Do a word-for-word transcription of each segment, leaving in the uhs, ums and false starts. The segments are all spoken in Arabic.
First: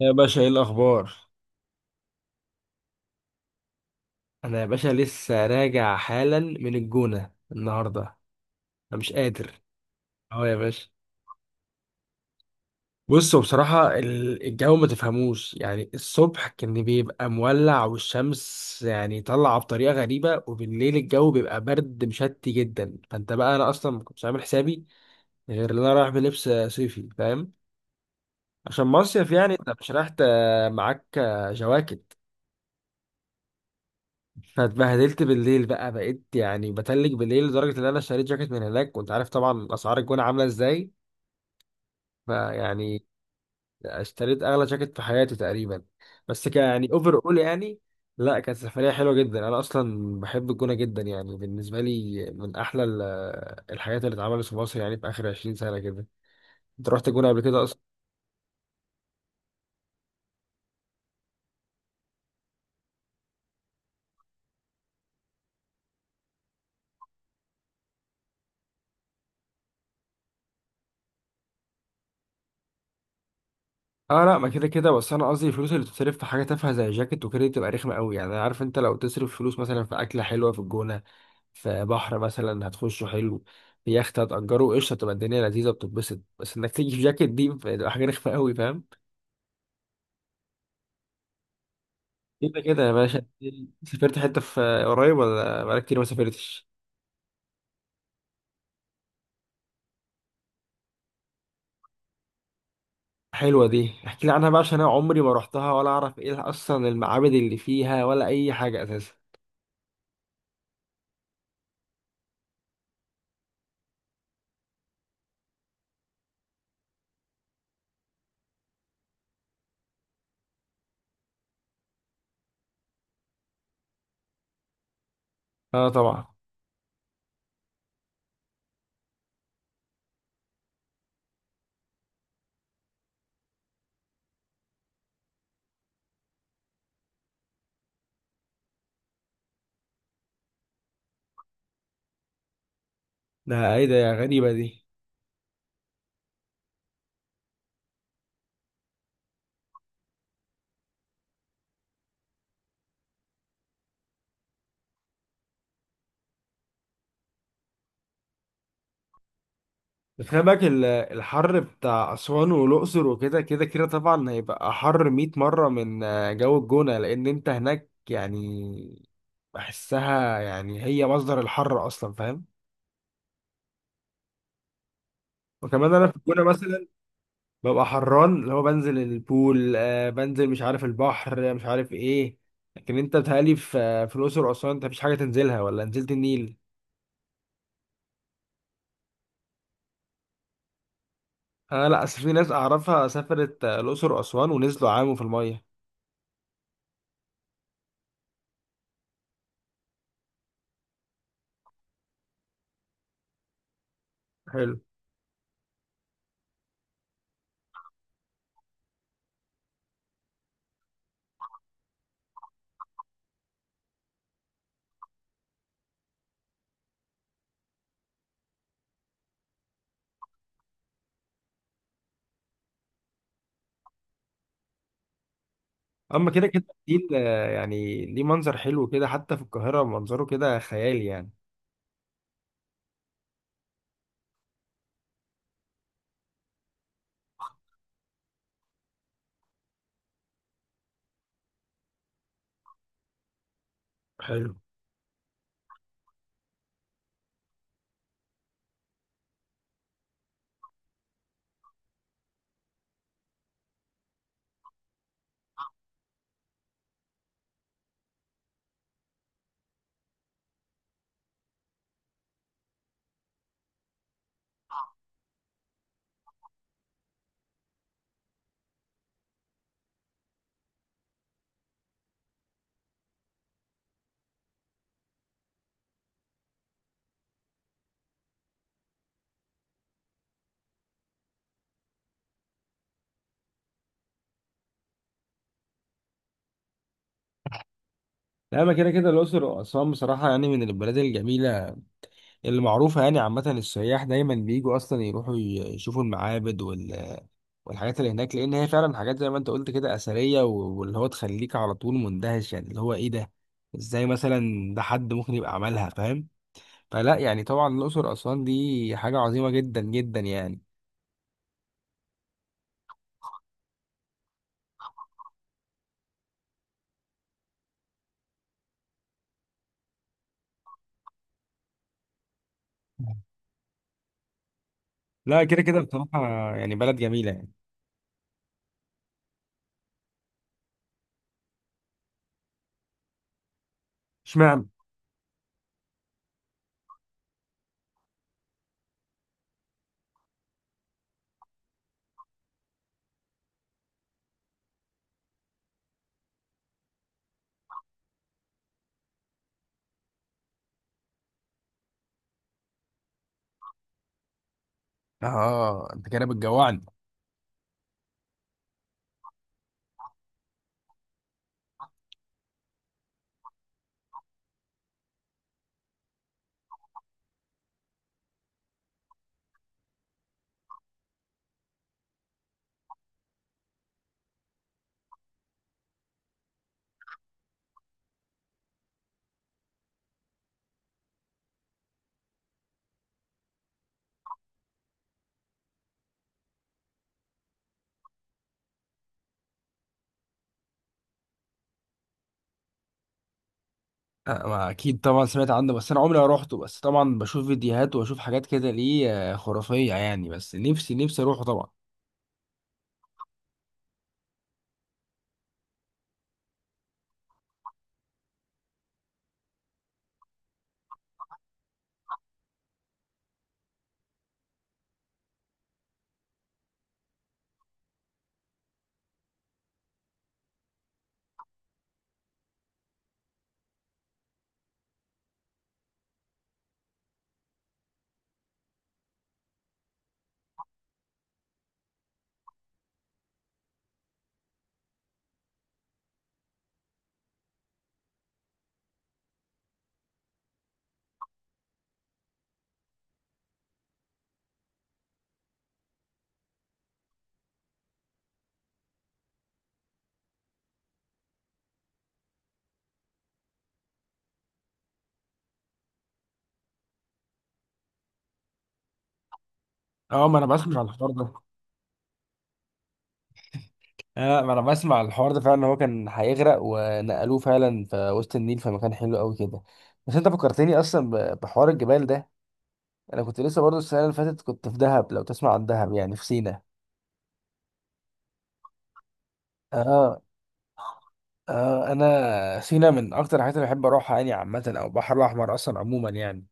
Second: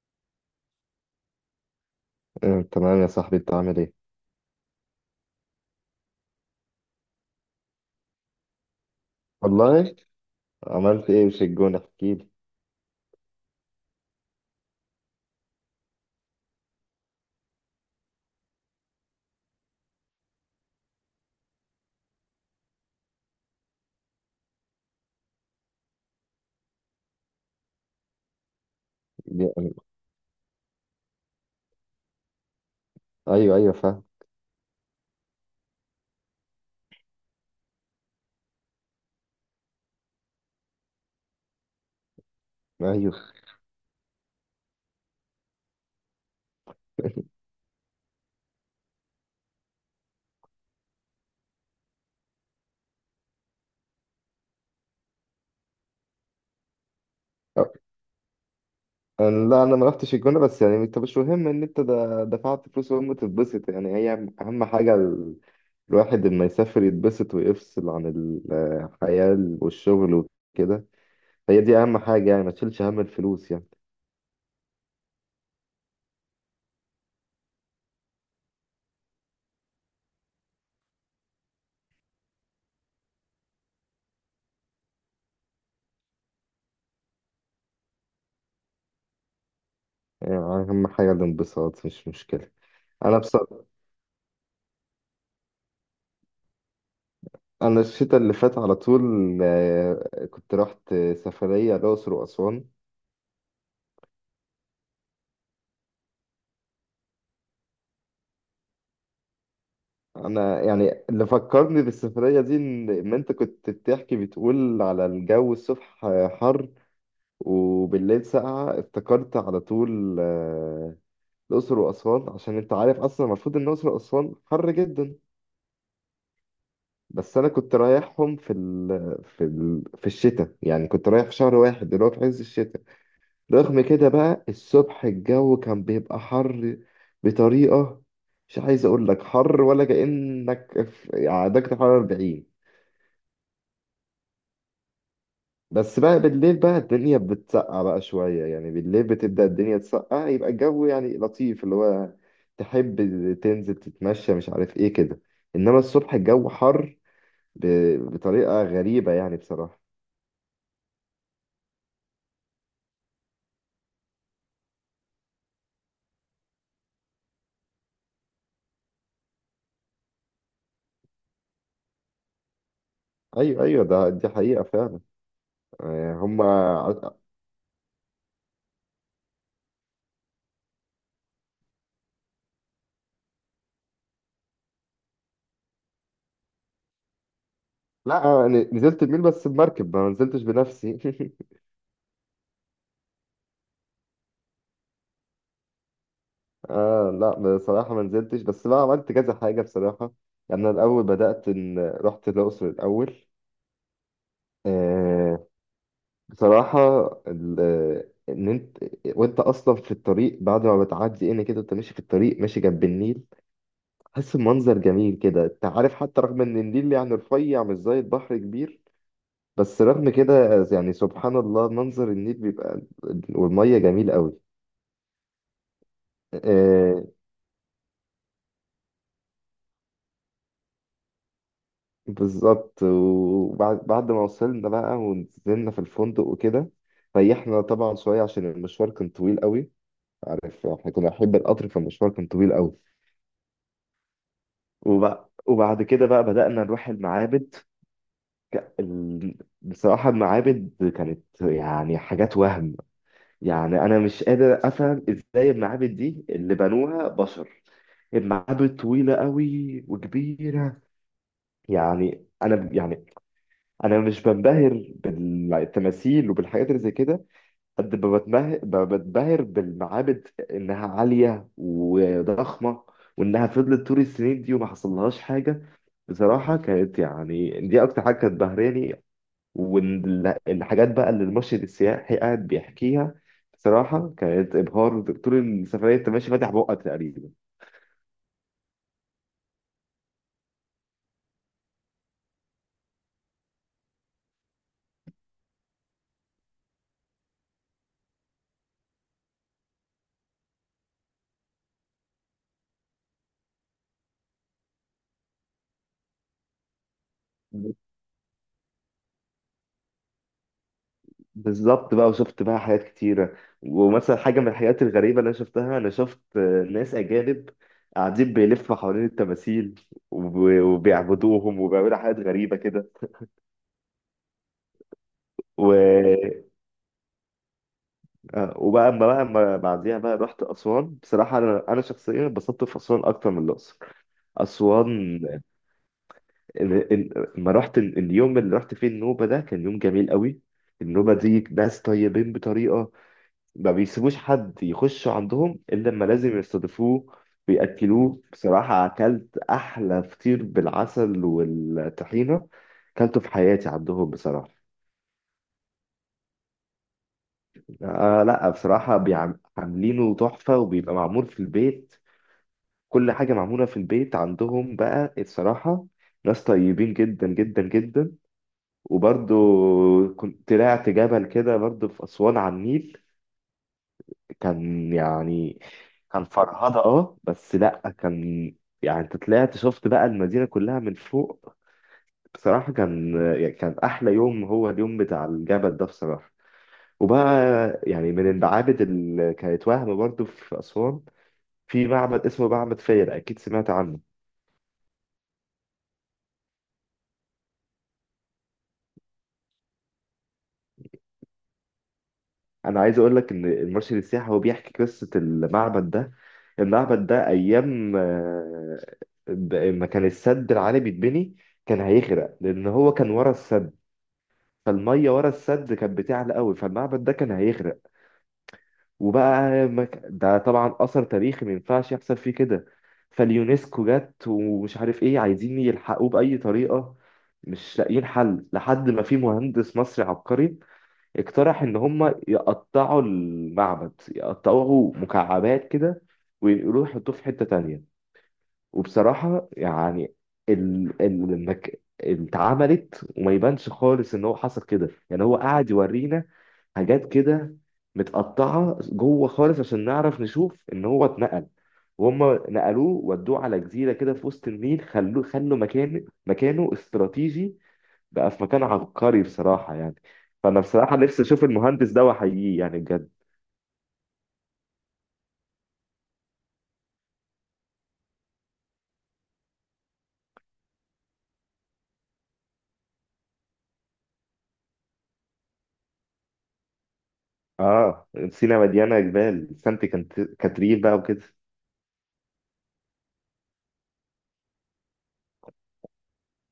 يا باشا، ايه الاخبار؟ آه، تمام يا صاحبي، انت عامل ايه؟ انا يا باشا لسه راجع حالا من الجونة النهاردة. انا مش قادر. والله. اهو يا باشا. عملت ايه في الجونة، احكي بصوا بصراحة ال- الجو ما تفهموش، يعني الصبح كان بيبقى مولع والشمس يعني طالعة بطريقة غريبة، وبالليل الجو بيبقى برد مشتي جدا. فانت بقى انا اصلا ما كنتش عامل حسابي غير ان انا رايح بلبس صيفي، فاهم؟ عشان مصيف، لي يعني انت يا- مش رايح ت- معاك جواكت. ايوه ايوه، فاهم. فاتبهدلت بالليل بقى، بقيت يعني بتلج بالليل لدرجة إن أنا اشتريت جاكيت من هناك، وأنت عارف طبعا أسعار الجونة عاملة إزاي. فيعني ايوه. اشتريت أغلى جاكيت في حياتي تقريبا، بس ك يعني أوفر أول يعني. لا، كانت سفرية حلوة جدا، أنا أصلا بحب الجونة جدا، يعني بالنسبة لي من أحلى ال- الحاجات اللي اتعملت في مصر يعني في آخر 20 سنة كده. أنت رحت الجونة قبل كده أه، أصلا؟ أنا- لا، انا ما رحتش الجونة، بس يعني انت مش مهم ان انت دا- دفعت فلوس وهم تتبسط، يعني هي اهم حاجة ال- الواحد لما يسافر يتبسط ويفصل عن ال- الحياة والشغل وكده. هي دي اهم حاجة، يعني ما تشيلش هم الفلوس يعني. اه لا، ما كده كده، بس انا قصدي الفلوس اللي بتصرف في حاجه تافهه زي جاكيت وكده دي بتبقى رخمه قوي. يعني عارف انت لو تصرف فلوس مثلا في اكله حلوه في الجونه، في بحر مثلا هتخشه حلو، في يخت هتأجره قشطة، تبقى الدنيا لذيذة بتتبسط. بس انك تيجي في جاكيت دي بتبقى حاجة رخمة قوي، فاهم؟ يعني اهم حاجة الانبساط، مش مشكلة. كده كده يا انا باشا. بصراحة، سافرت حتة في قريب ولا بقالك كتير ما سافرتش؟ انا الشتاء اللي فات على طول آه، كنت رحت سفرية الأقصر وأسوان. حلوة دي، احكي لي عنها بقى عشان انا عمري ما رحتها ولا اعرف ايه اصلا المعابد اللي فيها ولا اي حاجة اساسا. انا يعني اللي فكرني بالسفريه دي ان إن انت كنت بتحكي بتقول على الجو الصبح حر وبالليل ساقعه، افتكرت على طول آه، الاقصر واسوان، عشان انت عارف اصلا المفروض ان الاقصر واسوان حر جدا. اه طبعا. بس انا كنت رايحهم في ال... في ال... في الشتاء، يعني كنت رايح في شهر واحد اللي هو في عز الشتاء. رغم كده بقى الصبح الجو كان بيبقى حر بطريقه، مش عايز اقول لك حر ولا كأنك في يعني درجة حرارة أربعين. ده ايه ده، يا غريبة دي. بس بقى بالليل بقى الدنيا بتسقع بقى شوية، يعني بالليل بتبدأ الدنيا تسقع يبقى الجو يعني لطيف، اللي هو تحب تنزل تتمشى مش عارف ايه كده. انما الصبح الجو حر ب... بطريقة غريبة يعني، بصراحة. بس خلي بالك ال- الحر بتاع أسوان والأقصر وكده كده كده طبعا هيبقى حر مائة مرة مرة من آه، جو الجونة، لأن أنت هناك يعني بحسها، يعني هي مصدر الحر أصلا، فاهم؟ ايوه ايوه، ده دي حقيقة فعلا. وكمان أنا آه، في الجونة هما مثلا ع- ببقى حران، اللي هو بنزل البول، آه بنزل، مش عارف، البحر، آه، مش عارف إيه. لكن أنت بتهيألي في آه، في الأقصر وأسوان أنت مفيش حاجة تنزلها، ولا نزلت النيل. لا، آه، ن- نزلت الميل بس بمركب، ما نزلتش بنفسي. أنا لأ، أصل في ناس أعرفها سافرت آه، الأقصر وأسوان ونزلوا عاموا في المية. آه لا، بصراحة ما نزلتش، بس بقى عملت كذا حاجة بصراحة. يعني أنا الأول بدأت إن رحت الأقصر الأول. حلو. آه، بصراحة ال- إن أنت وأنت أصلا في الطريق، بعد ما بتعدي إن كده أنت ماشي في الطريق، ماشي جنب النيل، تحس بمنظر جميل كده. أنت عارف حتى رغم إن النيل يعني رفيع مش زي البحر كبير، بس رغم كده يعني سبحان الله، منظر النيل بيبقى والمية جميل قوي. اما كده كده آه، النيل آه، يعني ليه منظر حلو كده، حتى في القاهرة منظره كده خيالي يعني. بالظبط. وبعد بعد ما وصلنا بقى ونزلنا في الفندق وكده، ريحنا طبعا شوية عشان المشوار كان طويل قوي. عارف احنا كنا بنحب القطر، فالمشوار كان طويل قوي. حلو. وبع- وبعد كده بقى بدأنا نروح المعابد. ال- بصراحة المعابد كانت يعني حاجات وهم. يعني أنا مش قادر أفهم إزاي المعابد دي اللي بنوها بشر. المعابد طويلة قوي وكبيرة. يعني أنا يعني أنا مش بنبهر بالتماثيل وبالحاجات اللي زي كده، قد ما بتمه- ب- بتبهر بالمعابد انها عاليه وضخمه، وانها فضلت طول السنين دي وما حصلهاش حاجه. بصراحه كانت يعني دي اكتر حاجه كانت بهراني. والحاجات بقى اللي المرشد السياحي قاعد بيحكيها، بصراحه كانت ابهار. طول السفريه انت ماشي فاتح بقك تقريبا. لا، اما كده كده الاقصر واسوان بصراحة يعني من البلاد الجميلة اللي معروفة، يعني عامة السياح دايما بيجوا اصلا يروحوا ي- يشوفوا المعابد وال- والحاجات اللي هناك، لان هي فعلا حاجات زي ما انت قلت كده اثرية و- واللي هو تخليك على طول مندهش، يعني اللي هو ايه ده، ازاي مثلا ده حد ممكن يبقى عملها، فاهم؟ فلا يعني طبعا الاقصر واسوان دي حاجة عظيمة جدا جدا يعني. بالظبط بقى، وشفت بقى حاجات كتيرة. ومثلا حاجة من الحاجات الغريبة اللي أنا شفتها، أنا شفت آه، ناس أجانب قاعدين بيلفوا حوالين التماثيل وب- وبيعبدوهم وبيعملوا حاجات غريبة كده. لا كده و... كده بصراحة، يعني بلد جميلة يعني. آه، وبقى أما بقى أما بعديها بقى رحت أسوان. بصراحة أنا أنا شخصيا اتبسطت في أسوان أكتر من الأقصر. اشمعنى؟ أسوان ال- ال- ما رحت ال- اليوم اللي رحت فيه النوبة ده كان يوم جميل قوي. النوبة دي ناس طيبين بطريقة، ما بيسيبوش حد يخشوا عندهم الا لما لازم يستضيفوه ويأكلوه. بصراحة اكلت احلى فطير بالعسل والطحينة اكلته في حياتي عندهم بصراحة. اه انت كده بتجوعني. آه لا، بصراحة بيعم- عاملينه تحفة وبيبقى معمول في البيت، كل حاجة معمولة في البيت عندهم بقى الصراحة. ناس طيبين جدا جدا جدا. وبرضو كنت طلعت جبل كده برضو في أسوان على النيل. كان يعني كان فرهضة، اه بس لا، كان يعني انت طلعت شفت بقى المدينة كلها من فوق. بصراحة كان يعني كان أحلى يوم هو اليوم بتاع الجبل ده بصراحة. وبقى يعني من المعابد اللي كانت وهم برضو في أسوان، في معبد اسمه معبد فيلة، أكيد سمعت عنه. آه، ما اكيد طبعا سمعت عنه، بس انا عمري ما روحته، بس طبعا بشوف فيديوهات واشوف حاجات كده ليه آه، خرافيه يعني، بس نفسي نفسي اروحه طبعا. أنا عايز أقول لك إن المرشد السياحي هو بيحكي قصة المعبد ده. المعبد ده أيام آه، ب- ما كان السد العالي بيتبني، كان هيغرق، لأن هو كان ورا السد، فالميه ورا السد كانت بتعلى قوي فالمعبد ده كان هيغرق. وبقى مك... ده طبعا اثر تاريخي ما ينفعش يحصل فيه كده. فاليونسكو جت ومش عارف ايه، عايزين يلحقوه باي طريقه، مش لاقيين حل لحد ما في مهندس مصري عبقري اقترح ان هم يقطعوا المعبد، يقطعوه مكعبات كده، ويروحوا يحطوه في حته تانية. وبصراحة يعني ال ال المك... اتعملت، وما يبانش خالص ان هو حصل كده، يعني هو قاعد يورينا حاجات كده متقطعة جوه خالص عشان نعرف نشوف ان هو اتنقل. وهم نقلوه ودوه على جزيرة كده في وسط النيل، خلوه خلوا مكان مكانه استراتيجي، بقى في مكان عبقري بصراحة يعني. اه ما انا فأنا بسمع عن بصراحة الحوار نفسي ده. أشوف المهندس ده وأحييه، يعني بجد. اه ما انا بسمع عن الحوار ده فعلا إن هو كان هيغرق ونقلوه فعلا في وسط النيل في مكان حلو قوي كده. بس انت فكرتني اصلا ب- بحوار الجبال ده. انا كنت لسه برضو السنه اللي فاتت كنت في دهب، لو تسمع عن دهب يعني في سينا. آه، سينا مليانة جبال، سانت كانت... اه. كاترين بقى وكده. اه انا سينا من اكتر الحاجات اللي بحب اروحها يعني عامه، او البحر الاحمر اصلا عموما يعني.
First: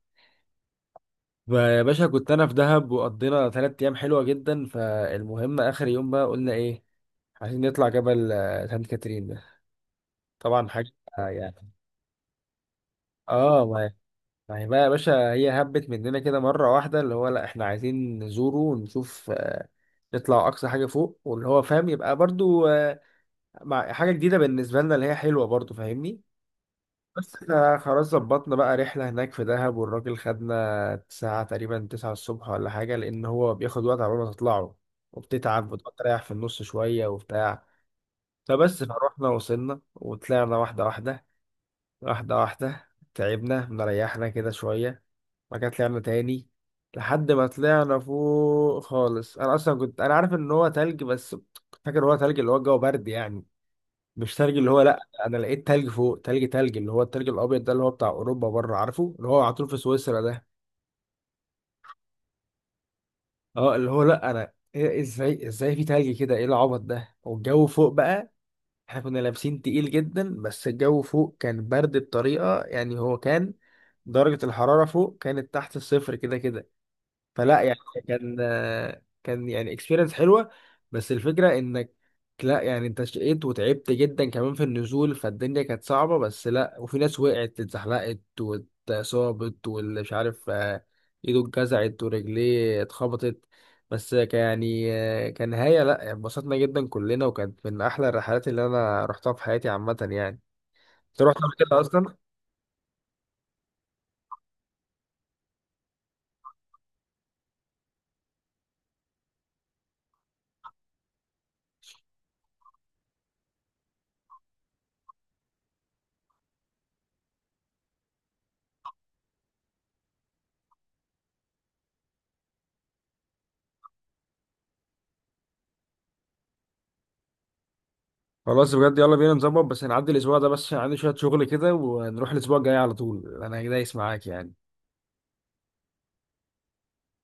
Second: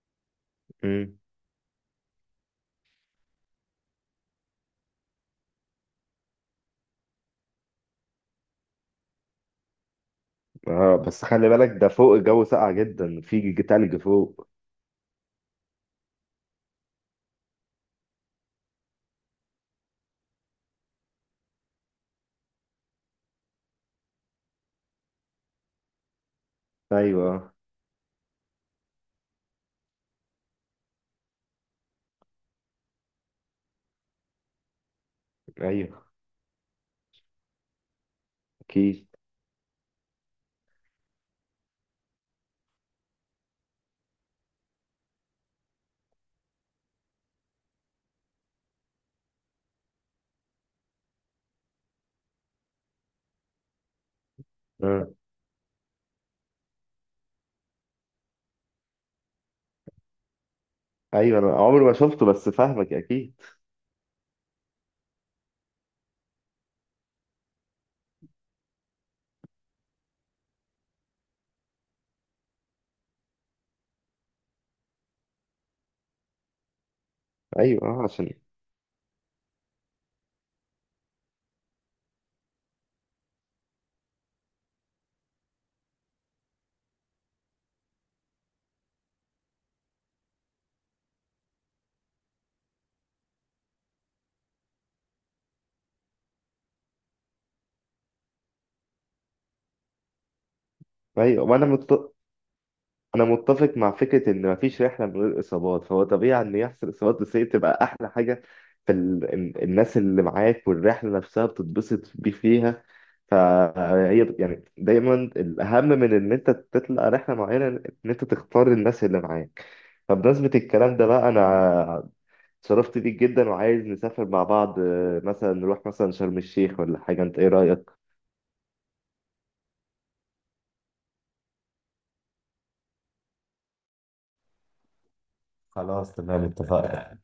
مم. يا باشا، كنت انا في دهب وقضينا ثلاث ايام حلوه جدا، فالمهم اخر يوم بقى قلنا ايه، عايزين نطلع جبل آه، سانت كاترين ده. طبعا حاجه. اه، بس آه، خلي يعني بالك ده فوق الجو ساقع جدا، في اه ما تلج فوق. ما هي بقى يا باشا، هي هبت مننا كده مره واحده، اللي هو لا احنا عايزين نزوره ونشوف، آه، نطلع اقصى حاجه فوق واللي هو فاهم، يبقى برضو، آه، مع حاجه جديده بالنسبه لنا اللي هي حلوه برضو، فاهمني؟ بس ايوه احنا خلاص ظبطنا بقى رحلة هناك في دهب، والراجل خدنا ساعة تقريبا تسعة الصبح ولا حاجة، لأن هو بياخد وقت على ما تطلعوا وبتتعب وتقعد ايوه، تريح في النص شوية وبتاع. فبس اكيد. فروحنا وصلنا وطلعنا واحدة واحدة، واحدة واحدة، تعبنا مريحنا كده شوية، بعد كده طلعنا تاني، لحد ما طلعنا فوق خالص. أنا أصلا كنت أنا عارف إن هو تلج، بس فاكر هو تلج اللي هو الجو برد يعني، مش تلج اللي هو لا، آه. انا لقيت تلج فوق، تلج، تلج اللي هو التلج الابيض ده اللي هو بتاع اوروبا بره، عارفه اللي هو على طول في سويسرا ده. ايوه، انا عمري ما شفته بس فاهمك اكيد. اه اللي هو لا انا إيه، ازاي ازاي في تلج كده، ايه العبط ده، والجو فوق بقى احنا كنا لابسين تقيل جدا، بس الجو فوق كان برد بطريقة، يعني هو كان درجة الحرارة فوق كانت تحت الصفر كده كده. فلا يعني، ايوه، اه عشان. كان كان يعني اكسبيرينس حلوه، بس الفكره انك، لا يعني انت شقيت وتعبت جدا كمان في النزول، فالدنيا كانت صعبه، بس لا وفي ناس وقعت اتزحلقت واتصابت واللي مش عارف، آه، ايده اتجزعت ورجليه اتخبطت، بس كان يعني آه، كنهايه لا انبسطنا جدا كلنا، وكانت من احلى الرحلات اللي انا رحتها في حياتي عامه يعني. انت رحت ايوه، قبل وانا كده مت... اصلا؟ انا متفق مع فكره ان مفيش رحله من غير اصابات، فهو طبيعي ان يحصل اصابات، بس هي بتبقى احلى حاجه في ال... ال- الناس اللي معاك، والرحله نفسها بتتبسط بيه فيها. فهي بت- يعني دايما الاهم من ان انت تطلع رحله معينه ان انت تختار الناس اللي معاك. فبمناسبة الكلام ده بقى، أنا اتشرفت بيك جدا وعايز نسافر مع بعض، آه، مثلا نروح مثلا شرم الشيخ ولا حاجة. أنت إيه رأيك؟ خلاص بجد، يلا بينا نظبط، بس هنعدي الاسبوع ده بس عشان عندي شويه شغل كده، ونروح الاسبوع الجاي على طول، انا دايس معاك يعني. خلاص تمام، اتفقنا.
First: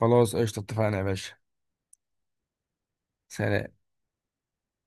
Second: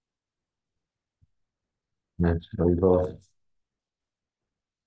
خلاص قشطة، اتفقنا يا باشا. ماشي، باي باي. سلام.